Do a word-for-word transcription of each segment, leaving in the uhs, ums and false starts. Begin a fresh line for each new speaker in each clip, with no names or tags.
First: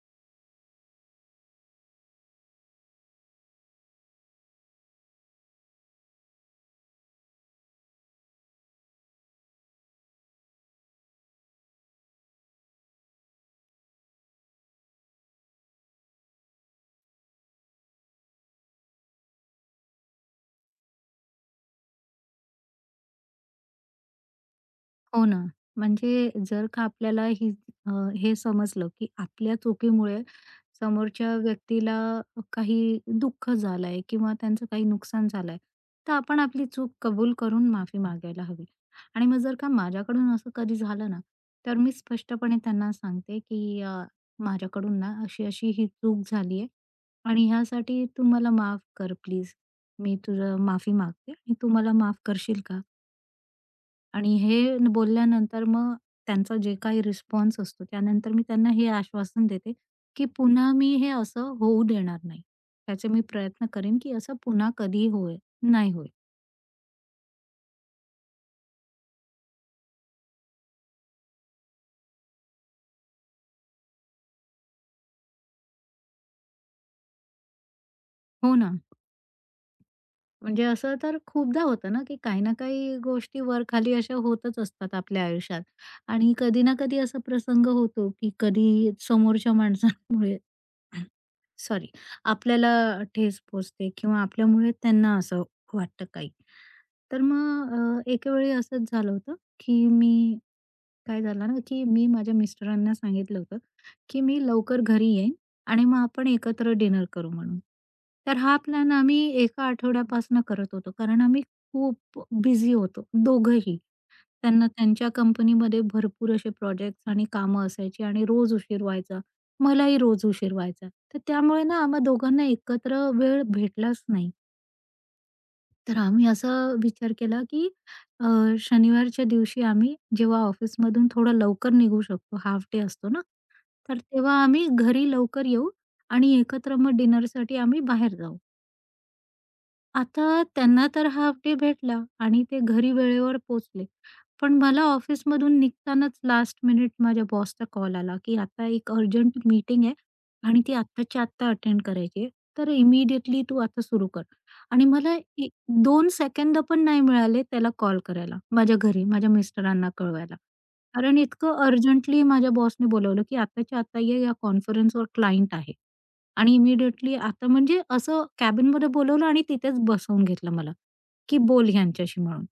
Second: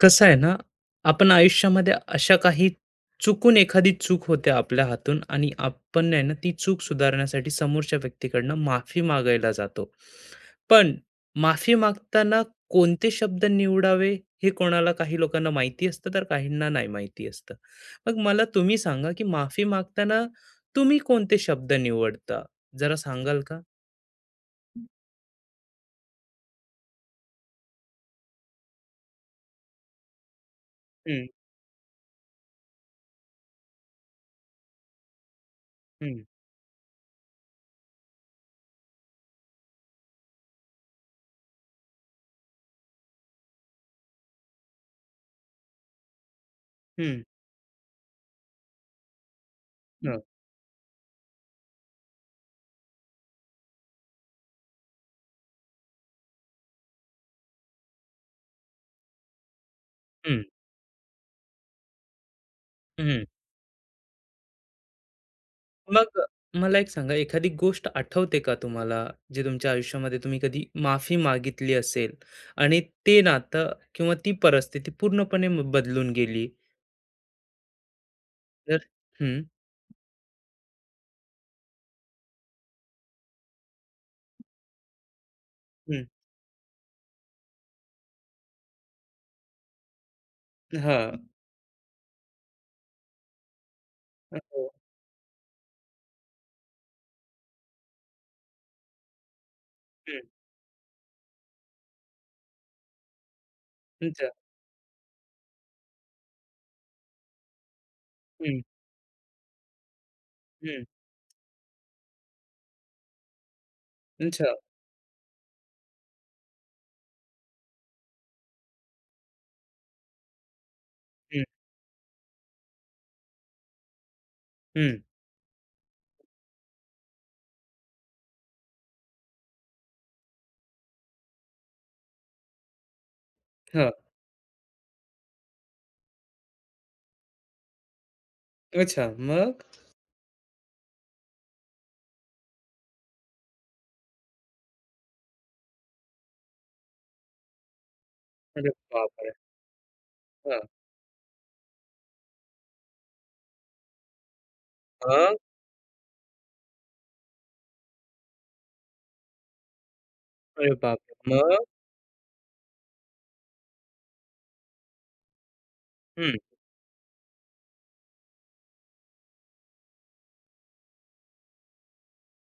कसं आहे ना, आपण आयुष्यामध्ये अशा काही चुकून एखादी चूक होते आपल्या हातून आणि आपण आहे ना, ती चूक सुधारण्यासाठी समोरच्या व्यक्तीकडनं माफी मागायला जातो. पण माफी मागताना कोणते शब्द निवडावे, हे कोणाला काही लोकांना माहिती असतं, तर काहींना नाही माहिती असतं. मग मला तुम्ही सांगा, की माफी मागताना तुम्ही कोणते शब्द निवडता? जरा सांगाल का?
हो ना. म्हणजे जर का आपल्याला ही अ, हे समजलं, की आपल्या चुकीमुळे
हं,
समोरच्या व्यक्तीला काही दुःख झालंय किंवा त्यांचं काही नुकसान झालंय, तर
हं,
आपण आपली चूक कबूल करून माफी मागायला हवी. आणि मग जर का माझ्याकडून असं कधी झालं ना, तर मी स्पष्टपणे त्यांना सांगते, की अ, माझ्याकडून ना अशी-अशी ही चूक झाली आहे
हं.
आणि ह्यासाठी तू मला माफ कर प्लीज. मी
हो.
तुझं माफी मागते आणि तू मला माफ करशील का? आणि हे न- बोलल्यानंतर मग त्यांचा जे काही रिस्पॉन्स असतो त्यानंतर मी त्यांना हे आश्वासन देते, की
हं,
पुन्हा मी हे असं होऊ देणार नाही. त्याचे मी प्रयत्न करेन, की असं पुन्हा कधीही होय नाही होईल.
मग मला एक सांगा, एखादी गोष्ट आठवते का तुम्हाला, जे तुमच्या आयुष्यामध्ये तुम्ही कधी माफी मागितली असेल आणि ते नातं किंवा ती परिस्थिती पूर्णपणे म बदलून गेली?
हो ना.
तर हं,
म्हणजे असं तर खूपदा होतं ना, की काही ना काही गोष्टी वर-खाली अशा होतच असतात आपल्या आयुष्यात
हं.
आणि कधी ना कधी असा प्रसंग होतो, की कधी समोरच्या माणसांमुळे
हां.
सॉरी आपल्याला ठेस पोहोचते किंवा आपल्यामुळे
हो.
त्यांना असं वाटतं काही. तर मग अ, एके वेळी असंच झालं होतं, की
हं.
मी काय झालं ना, की मी माझ्या मिस्टरांना सांगितलं होतं, की
अच्छा.
मी लवकर घरी येईन आणि मग आपण एकत्र डिनर करू म्हणून. तर हा
हं,
प्लॅन आम्ही एका आठवड्यापासून करत
हं.
होतो, कारण आम्ही खूप बिझी होतो दोघंही.
अच्छा.
त्यांना त्यांच्या कंपनीमध्ये भरपूर असे प्रोजेक्ट्स आणि कामं असायची आणि रोज उशीर व्हायचा. मलाही रोज उशीर व्हायचा. तर
हं,
त्यामुळे ना आम्हा दोघांना एकत्र वेळ भेटलाच नाही.
हं.
तर आम्ही असा विचार केला, की अ, शनिवारच्या दिवशी आम्ही जेव्हा ऑफिसमधून थोडं लवकर निघू शकतो, हाल्फ डे असतो ना,
हां.
तर तेव्हा आम्ही घरी लवकर येऊ आणि एकत्र मग डिनरसाठी आम्ही बाहेर जाऊ.
अच्छा. मग?
आता त्यांना तर हाल्फ डे भेटला आणि ते घरी वेळेवर पोहोचले. पण मला ऑफिसमधून निघतानाच लास्ट मिनिट माझ्या बॉसचा कॉल आला, की आता
अरे
एक
बापरे!
अर्जंट मीटिंग आहे
हां.
आणि ती आत्ताच्या आत्ता अटेंड करायची आहे. तर इमिडिएटली तू आता सुरू कर. आणि मला
हां.
ए दोन सेकंद पण नाही मिळाले त्याला कॉल करायला माझ्या घरी, माझ्या मिस्टरांना कळवायला.
अरे
कारण
बापरे! मग?
इतकं अर्जंटली माझ्या बॉसने बोलावलं, की आत्ताच्या आत्ता ये, या कॉन्फरन्सवर क्लायंट आहे.
हं.
आणि इमिडिएटली आता म्हणजे असं कॅबिनमध्ये बोलवलं आणि तिथेच बसवून घेतलं मला, की बोल ह्यांच्याशी म्हणून.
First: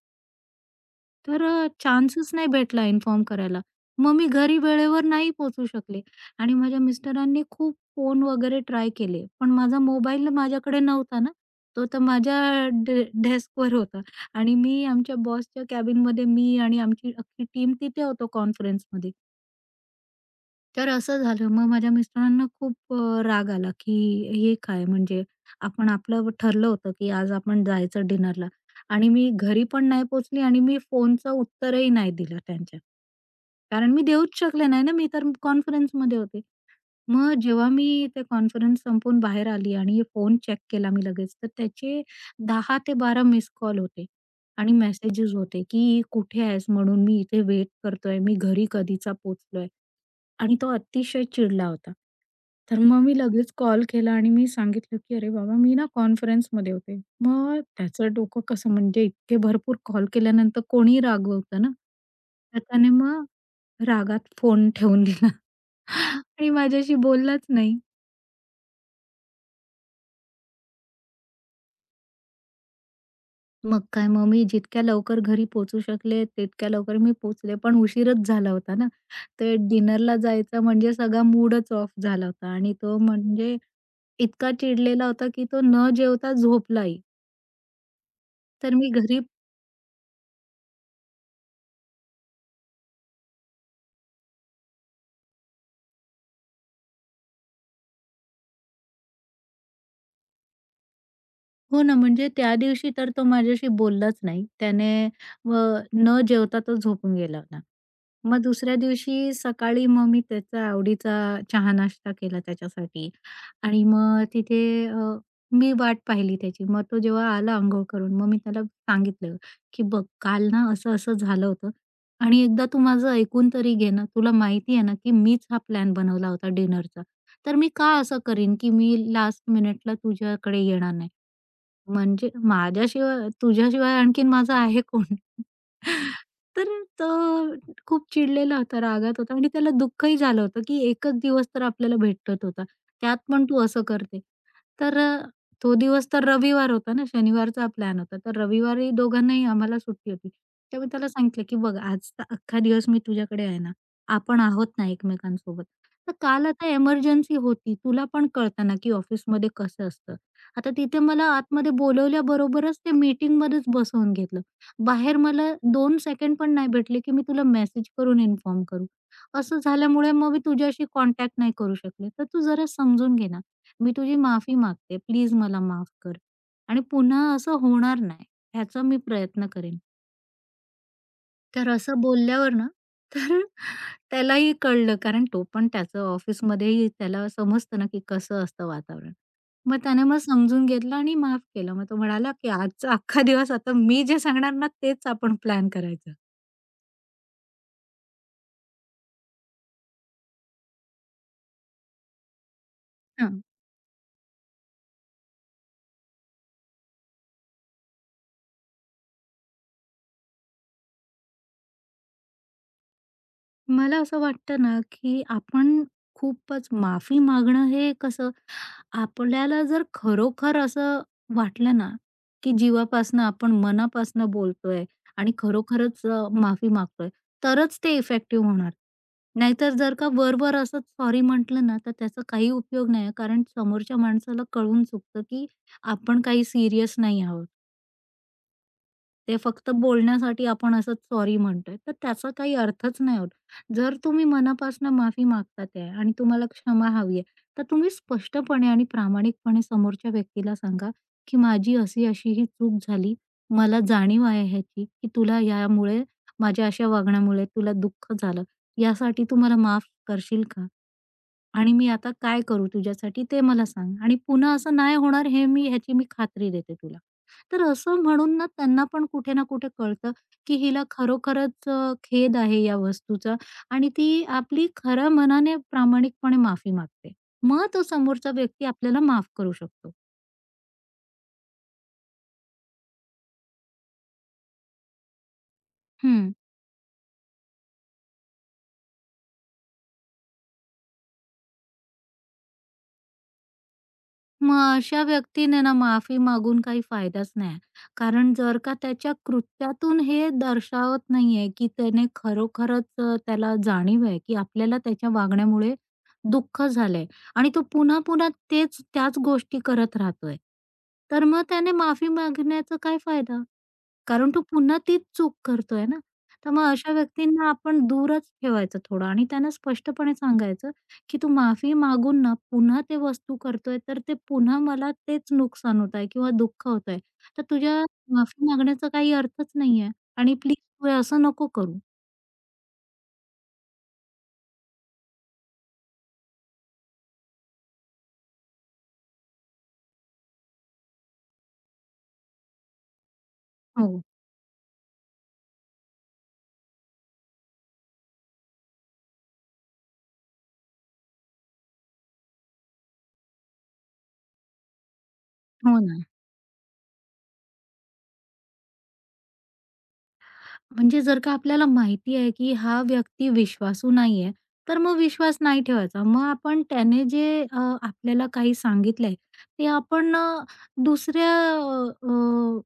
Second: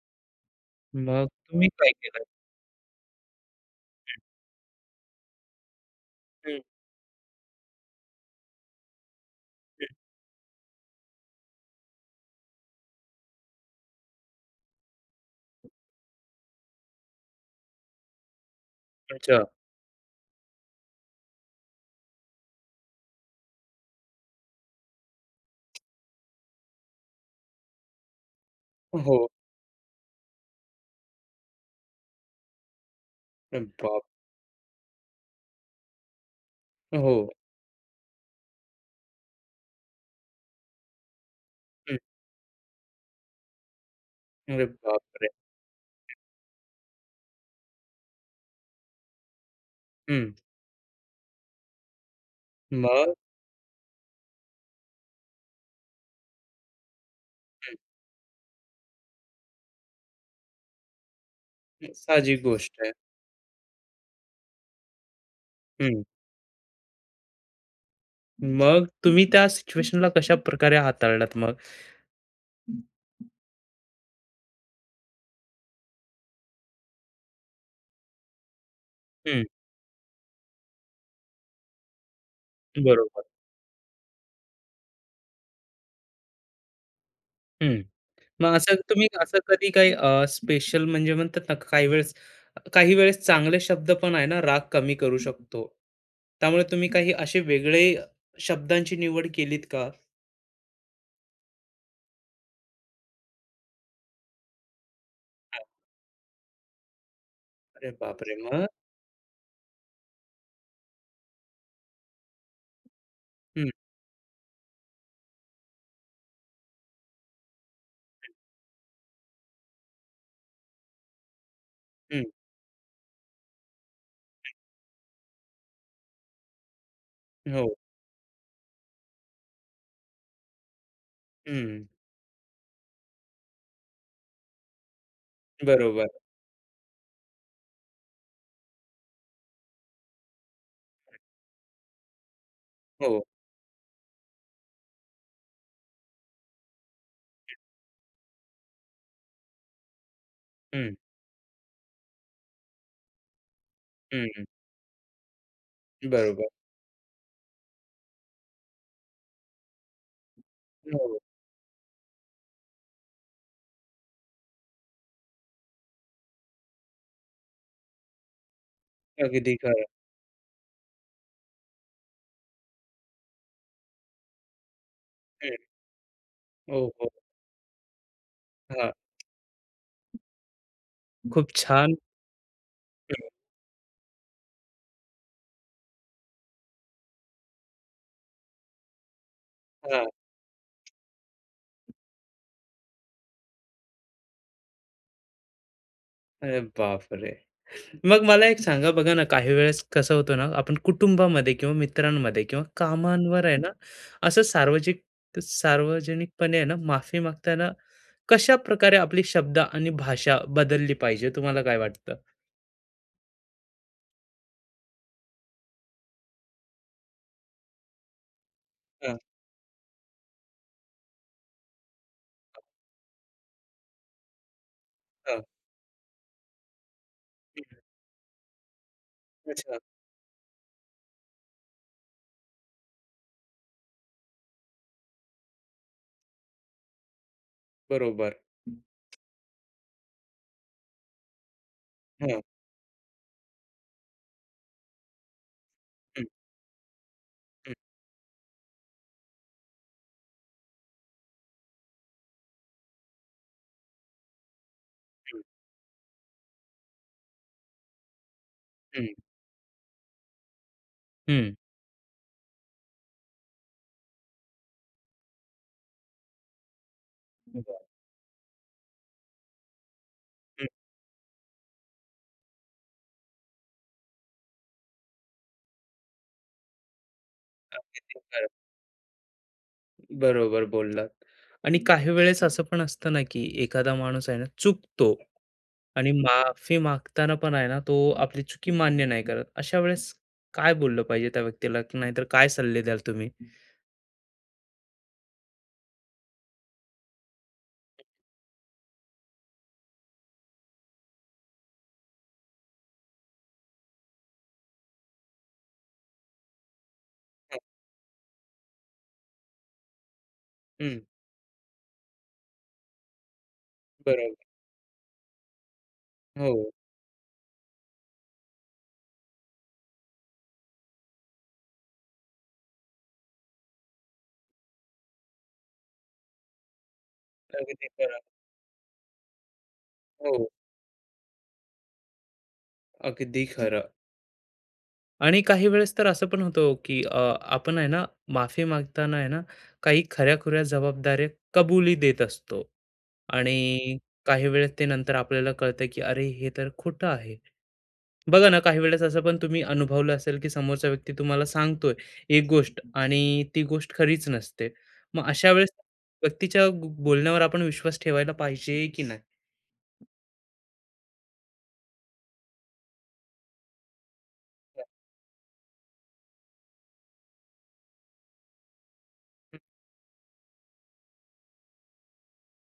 मग
तर
तुम्ही
अ,
काय केलं?
चान्सच नाही भेटला इन्फॉर्म करायला. मग मी घरी वेळेवर नाही पोहोचू शकले आणि
हं,
माझ्या मिस्टरांनी खूप फोन वगैरे ट्राय केले, पण माझा
हं.
मोबाईल माझ्याकडे नव्हता ना. तो तर माझ्या डे डेस्कवर होता आणि मी आमच्या बॉसच्या कॅबिनमध्ये मी आणि आमची अख्खी टीम तिथे होतो कॉन्फरन्समध्ये.
अच्छा.
तर असं झालं. मग माझ्या मिस्टरांना खूप अ, राग आला, की हे काय म्हणजे आपण आपलं ठरलं होतं, की आज आपण जायचं डिनरला आणि
हो.
मी घरी पण नाही पोचली आणि मी फोनचं उत्तरही नाही दिलं त्यांच्या.
अरे
कारण
बाप
मी देऊच शकले नाही ना, मी तर कॉन्फरन्समध्ये होते.
हो.
मग जेव्हा मी ते कॉन्फरन्स संपवून बाहेर आली आणि फोन चेक केला मी लगेच, तर
हं.
त्याचे दहा ते बारा मिस कॉल होते
अरे
आणि
बापरे!
मेसेजेस होते, की कुठे आहेस म्हणून मी इथे वेट करतोय, मी घरी कधीचा पोहोचलोय. आणि तो अतिशय चिडला होता. तर मग
मग
मी लगेच कॉल केला आणि मी सांगितलं, की "अरे बाबा, मी ना कॉन्फरन्समध्ये होते." मग त्याचं डोकं कसं म्हणजे इतके भरपूर कॉल केल्यानंतर कोणी रागवतं ना.
हं, साहजिक
तर
गोष्ट
त्याने
आहे.
मग रागात फोन ठेवून दिला
हं.
आणि माझ्याशी बोललाच नाही.
मग तुम्ही त्या सिच्युएशनला कशाप्रकारे हाताळलात मग?
मग काय, मग मी जितक्या लवकर घरी पोहोचू शकले, तितक्या लवकर मी पोहोचले. पण उशीरच झाला होता ना.
हं.
तर डिनरला जायचा म्हणजे सगळा मूडच ऑफ झाला होता आणि
हं,
तो
बरोबर.
म्हणजे इतका चिडलेला होता, की तो न जेवता झोपलाही.
हं. मग
तर
असं
मी
तुम्ही
घरी
असं कधी काही अ, स्पेशल म्हणजे म्हणतात ना, काही वेळेस काही वेळेस चांगले शब्द पण आहे ना, राग कमी करू शकतो. त्यामुळे तुम्ही काही असे वेगळे शब्दांची निवड केलीत का?
हो ना, म्हणजे त्या दिवशी तर तो माझ्याशी बोललाच नाही. त्याने अ, न जेवता तो झोपून गेला होता.
अरे बापरे!
मग
मग?
दुसऱ्या दिवशी सकाळी मग मी त्याचा आवडीचा चहा-नाश्ता केला त्याच्यासाठी
हं,
आणि मग तिथे अ, मी वाट पाहिली त्याची. मग तो जेव्हा आला अंघोळ करून, मग मी त्याला सांगितलं, की "बघ, काल ना असं-असं झालं होतं
हं.
आणि एकदा तू माझं ऐकून तरी घे ना. तुला माहिती आहे ना, की मीच हा प्लॅन बनवला होता डिनरचा. तर मी
हो.
का असं करीन, की मी लास्ट मिनिटला तुझ्याकडे येणार नाही?
हं.
म्हणजे माझ्याशिवाय तुझ्याशिवाय आणखीन माझं आहे कोण?
बरोबर.
तर तो खूप चिडलेला होता, रागात होता आणि त्याला दुःखही झालं होतं, की एकच दिवस तर आपल्याला भेटत होता. त्यात
हो.
पण तू असं करते. तर अ, तो दिवस तर रविवार होता ना, शनिवारचा प्लॅन होता. तर रविवारी दोघांनाही आम्हाला सुट्टी होती. तेव्हा
हं,
त्याला सांगितलं, की "बघ आजचा अख्खा दिवस मी तुझ्याकडे आहे ना, आपण
हं.
आहोत ना एकमेकांसोबत. तर काल
बरोबर.
आता एमर्जन्सी होती. तुला पण कळतं ना, की ऑफिसमध्ये कसं असतं." आता तिथे
हो.
मला आतमध्ये बोलवल्याबरोबरच ते मीटिंगमध्येच बसवून घेतलं. बाहेर मला दोन सेकंड पण नाही भेटले, की मी तुला मेसेज करून इन्फॉर्म करू.
अगदी
असं
खरं.
झाल्यामुळे मग मी तुझ्याशी कॉन्टॅक्ट नाही करू शकले. तर तू जरा समजून घे ना. मी तुझी माफी मागते. प्लीज
हं.
मला माफ कर आणि
हो, हो.
पुन्हा असं होणार नाही, ह्याचा
हां.
मी प्रयत्न करेन.
खूप
तर
छान.
असं बोलल्यावर ना,
हं,
तर त्यालाही कळलं कारण तो पण त्याचं ऑफिसमध्येही त्याला समजतं ना, की कसं असतं वातावरण. मग त्याने
हां.
मग समजून घेतलं आणि माफ केलं. मग तो म्हणाला, की आजचा अख्खा दिवस आता मी जे सांगणार ना, तेच आपण प्लॅन करायचं.
अरे बापरे! मग मला एक सांगा बघा ना, काही वेळेस कसं होतं ना, आपण कुटुंबामध्ये किंवा मित्रांमध्ये किंवा
हां.
कामांवर आहे ना, असं सार्वजिक सार्वजनिकपणे आहे ना, माफी मागताना कशाप्रकारे आपली शब्द आणि भाषा बदलली पाहिजे, तुम्हाला काय वाटतं?
मला असं वाटतं ना, की आपण खूपच माफी मागणं हे कसं
हां,
आपल्याला जर खरोखर असं वाटलं ना, की जीवापासनं आपण मनापासनं बोलतोय आणि
हां.
खरोखरच अ, माफी मागतोय, तरच
हं.
ते इफेक्टिव्ह होणार. नाहीतर
अच्छा.
जर का वर-वर असंच सॉरी म्हटलं ना, तर त्याचा काही उपयोग नाही आहे. कारण समोरच्या माणसाला कळून चुकतं, की आपण काही सीरियस नाही आहोत.
बरोबर.
ते फक्त बोलण्यासाठी आपण असंच सॉरी म्हणतोय, तर त्याचा
हां.
काही अर्थच नाही होत. जर तुम्ही मनापासून माफी मागतात आहे आणि
हं,
तुम्हाला क्षमा हवी आहे, तर
हं,
तुम्ही स्पष्टपणे आणि प्रामाणिकपणे समोरच्या व्यक्तीला सांगा, की माझी अशी-अशी ही चूक झाली. मला जाणीव आहे ह्याची, की तुला यामुळे माझ्या अशा वागण्यामुळे तुला दुःख झालं.
हं, हं.
यासाठी तू मला माफ करशील का?
हं.
आणि मी आता काय करू तुझ्यासाठी ते मला सांग आणि पुन्हा असं नाही होणार हे मी ह्याची मी खात्री देते तुला. तर
बरं.
असं म्हणून ना त्यांना पण कुठे ना कुठे कळतं, की
हं.
हिला खरोखरच अ, खेद आहे या वस्तूचा आणि ती आपली खऱ्या मनाने प्रामाणिकपणे माफी मागते. मग तो
अगदी
समोरचा
खरं.
व्यक्ती आपल्याला माफ करू शकतो.
बरोबर बोललात. आणि काही वेळेस असं पण असतं ना, की एखादा माणूस आहे ना, चुकतो. आणि
हं.
माफी मागताना पण आहे ना, तो आपली चुकी मान्य नाही करत. अशा वेळेस काय बोललं पाहिजे त्या व्यक्तीला? की नाहीतर काय सल्ले द्याल तुम्ही?
मग अशा व्यक्तीने ना माफी मागून काही फायदाच नाही. कारण जर का त्याच्या कृत्यातून हे दर्शवत नाहीये, की त्याने खरोखरच अ, त्याला जाणीव आहे, की आपल्याला त्याच्या वागण्यामुळे दुःख झालंय आणि
हां,
तो पुन्हा-पुन्हा तेच त्याच गोष्टी करत राहतोय.
हं,
तर मग त्याने माफी मागण्याचा काय फायदा? कारण
बरोबर.
तो पुन्हा तीच चूक करतोय ना. तर मग
हो,
अशा व्यक्तींना आपण दूरच ठेवायचं थोडं आणि त्यांना स्पष्टपणे सांगायचं, की "तू माफी मागून ना पुन्हा ते वस्तू करतोय, तर ते पुन्हा मला तेच नुकसान होत आहे किंवा दुःख होत आहे. तर तुझ्या
अगदी खरं.
माफी मागण्याचा काही अर्थच नाहीये आणि
हो,
प्लीज तू हे असं नको करू."
अगदी खरं. आणि काही वेळेस तर असं पण होतं, की अ, आपण आहे ना, माफी मागताना आहे ना, काही खऱ्या-खुऱ्या जबाबदाऱ्या कबुली देत असतो आणि
हो.
काही वेळेस ते नंतर आपल्याला कळतं, की अरे, हे तर खोटं आहे. बघा ना, काही वेळेस असं पण तुम्ही अनुभवलं असेल, की समोरचा व्यक्ती तुम्हाला सांगतोय एक गोष्ट आणि ती गोष्ट खरीच नसते. मग अशा वेळेस
हो ना.
व्यक्तीच्या गो- बोलण्यावर आपण विश्वास ठेवायला पाहिजे की नाही?
म्हणजे जर का आपल्याला माहिती आहे, की हा व्यक्ती विश्वासू नाहीये, तर मग विश्वास नाही ठेवायचा. मग आपण त्याने जे अ, आपल्याला काही सांगितलंय, ते आपण अ, दुसऱ्या अ, अ,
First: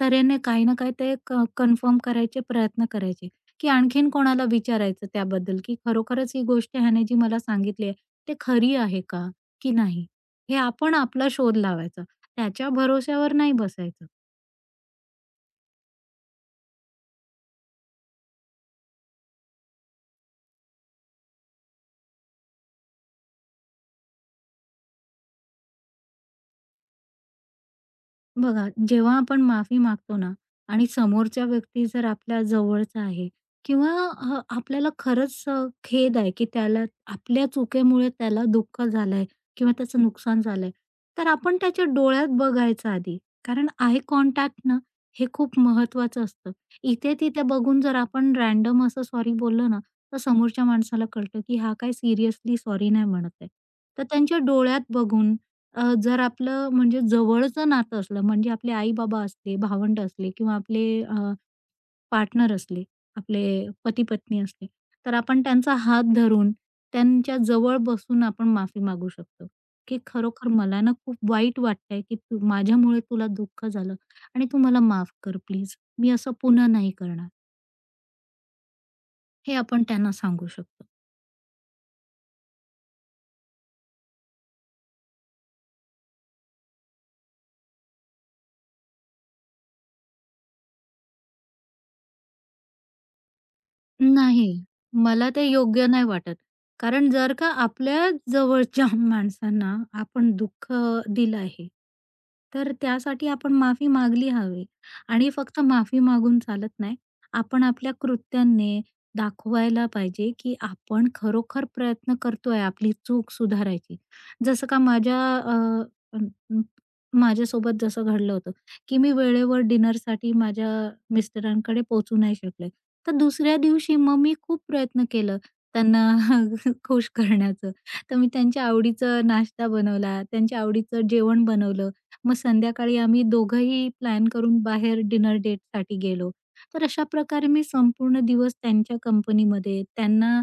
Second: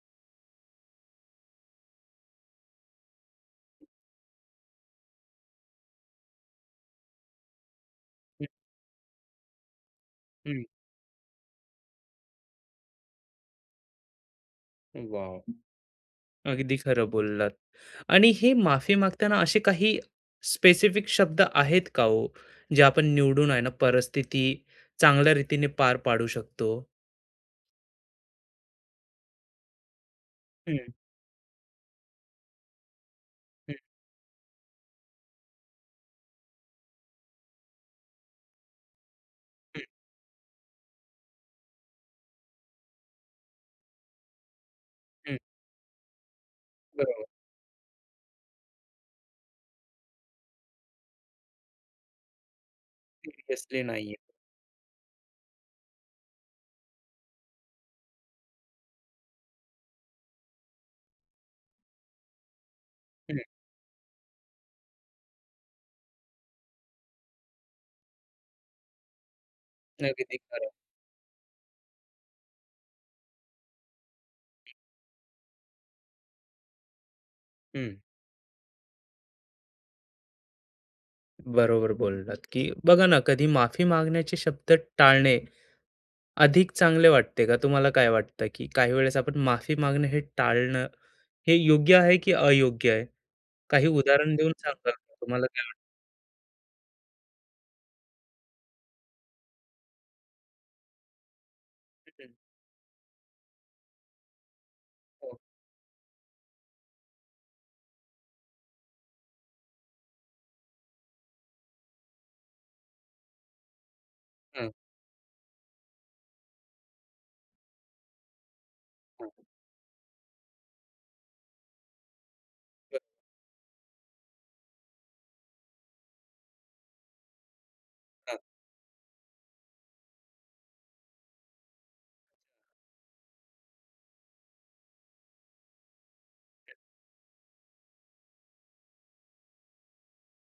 तऱ्हेने काही ना काही ते क कन्फर्म करायचे प्रयत्न करायचे, की आणखीन कोणाला विचारायचं त्याबद्दल, की खरोखरच ही गोष्ट ह्याने जी मला सांगितली आहे, ते
हं,
खरी आहे का, की नाही?
हं,
हे
हं.
आपण आपला शोध लावायचा. त्याच्या भरोश्यावर नाही बसायचं.
अगदी खरं बोललात. आणि हे माफी मागताना असे काही स्पेसिफिक शब्द आहेत का हो, जे आपण निवडून आहे ना परिस्थिती चांगल्या रीतीने पार पाडू शकतो?
बघा, जेव्हा आपण माफी मागतो ना आणि
हं,
समोरच्या व्यक्ती जर आपल्या जवळचा आहे
हं,
किंवा अ, आपल्याला खरंच अ, खेद आहे, की त्याला आपल्या चुकीमुळे त्याला दुःख झालंय किंवा
हं,
त्याचं नुकसान झालंय, तर आपण त्याच्या डोळ्यात बघायचं आधी. कारण आय कॉन्टॅक्ट ना हे
हं.
खूप महत्वाचं असतं.
बरोबर.
इथे-तिथे बघून जर आपण रँडम असं सॉरी बोललो ना, तर समोरच्या माणसाला कळतं, की हा काय सीरियसली सॉरी नाही म्हणत आहे.
सिरियसली
तर
नाहीये.
त्यांच्या डोळ्यात बघून अ, जर आपलं म्हणजे जवळचं नातं असलं, म्हणजे आपले आई-बाबा असले, भावंड असले किंवा आपले पार्टनर असले,
हं,
आपले पती-पत्नी असले, तर आपण त्यांचा हात धरून, त्यांच्या जवळ बसून आपण माफी मागू शकतो, की
अगदी
"खरोखर
खरं.
मला ना खूप वाईट वाटतंय, की तू माझ्यामुळे तुला दुःख झालं आणि तू मला माफ कर प्लीज. मी असं पुन्हा नाही करणार."
हं.
हे आपण त्यांना सांगू शकतो.
बरोबर बोललात, की बघा ना कधी माफी मागण्याचे शब्द टाळणे अधिक चांगले वाटते का? तुम्हाला काय वाटतं, की काही वेळेस आपण माफी मागणं हे टाळणं हे योग्य आहे की अयोग्य आहे? काही उदाहरण
नाही,
देऊन सांगाल
मला ते
तुम्हाला काय
योग्य नाही वाटत. कारण जर का आपल्या जवळच्या माणसांना आपण दुःख दिलं आहे,
वाटतं?
तर त्यासाठी आपण माफी मागली हवी आणि
हो.
फक्त माफी मागून चालत नाही. आपण आपल्या कृत्यांनी दाखवायला पाहिजे, की आपण खरोखर प्रयत्न करतोय आपली चूक सुधारायची. जसं
हां,
का माझ्या अ, अ, माझ्यासोबत जसं घडलं होतं, की मी
हां.
वेळेवर डिनरसाठी माझ्या मिस्टरांकडे पोहोचू नाही शकले. तर दुसऱ्या दिवशी मग मी खूप प्रयत्न केलं त्यांना खुश करण्याचं. तर मी
हां.
त्यांच्या आवडीचा नाश्ता बनवला, त्यांच्या आवडीचं जेवण बनवलं. मग संध्याकाळी आम्ही दोघंही प्लॅन करून बाहेर डिनर डेटसाठी गेलो. तर अशा प्रकारे मी संपूर्ण दिवस त्यांच्या कंपनीमध्ये त्यांना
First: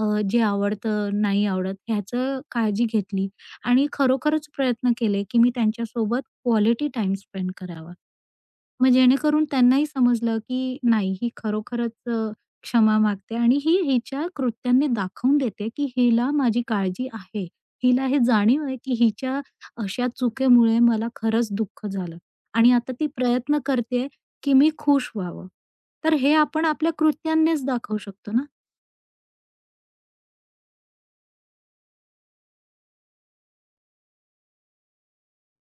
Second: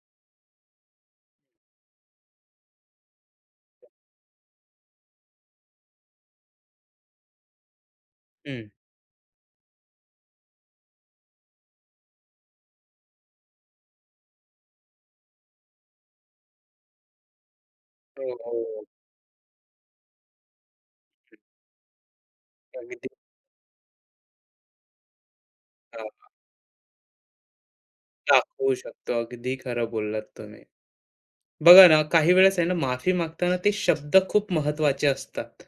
अ, जे आवडतं, नाही आवडत ह्याचं काळजी घेतली आणि खरोखरच प्रयत्न केले, की मी त्यांच्यासोबत क्वालिटी टाईम स्पेंड करावा.
हं.
मग जेणेकरून त्यांनाही समजलं, की नाही ही खरोखरच अ, क्षमा मागते आणि ही हिच्या कृत्यांनी दाखवून देते, की हिला माझी काळजी आहे. हिला हे
हो,
जाणीव
हो.
आहे, की हिच्या अशा चुकीमुळे मला खरंच दुःख झालं आणि आता ती
अगदी
प्रयत्न करते, की मी खुश व्हावं.
हां,
तर हे आपण आपल्या कृत्यांनीच दाखवू शकतो ना.
दाखवू शकतो. अगदी खरं बोललात तुम्ही. बघा ना, काही वेळेस आहे ना, माफी मागताना ते शब्द खूप महत्त्वाचे असतात.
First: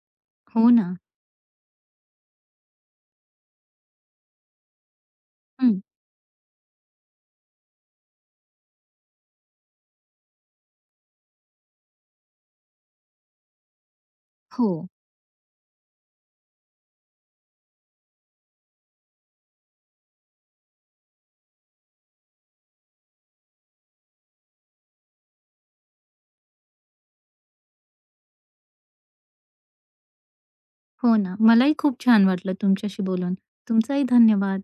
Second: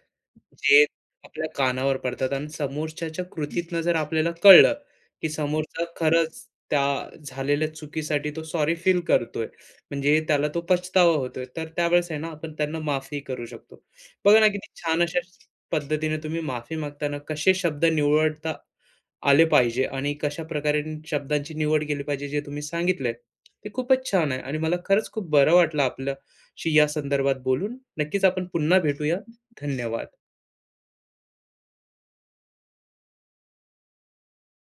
हो
जे
ना.
आपल्या कानावर पडतात आणि समोरच्याच्या कृतीतनं जर आपल्याला कळलं, की
हं.
समोरचा खरंच त्या झालेल्या चुकीसाठी तो सॉरी फील करतोय. म्हणजे त्याला तो पछतावा होतोय. तर त्यावेळेस आहे ना, आपण त्यांना माफही करू शकतो. बघा ना, किती
हो.
छान अशा पद्धतीने तुम्ही माफी मागताना कसे शब्द निवडता आले पाहिजे आणि कशाप्रकारे शब्दांची निवड केली पाहिजे जे तुम्ही सांगितलंय ते खूपच छान आहे आणि मला खरंच खूप बरं वाटलं आपल्याशी या संदर्भात बोलून नक्कीच आपण पुन्हा भेटूया धन्यवाद.
हो ना. मलाही खूप छान वाटलं तुमच्याशी बोलून. तुमचाही धन्यवाद.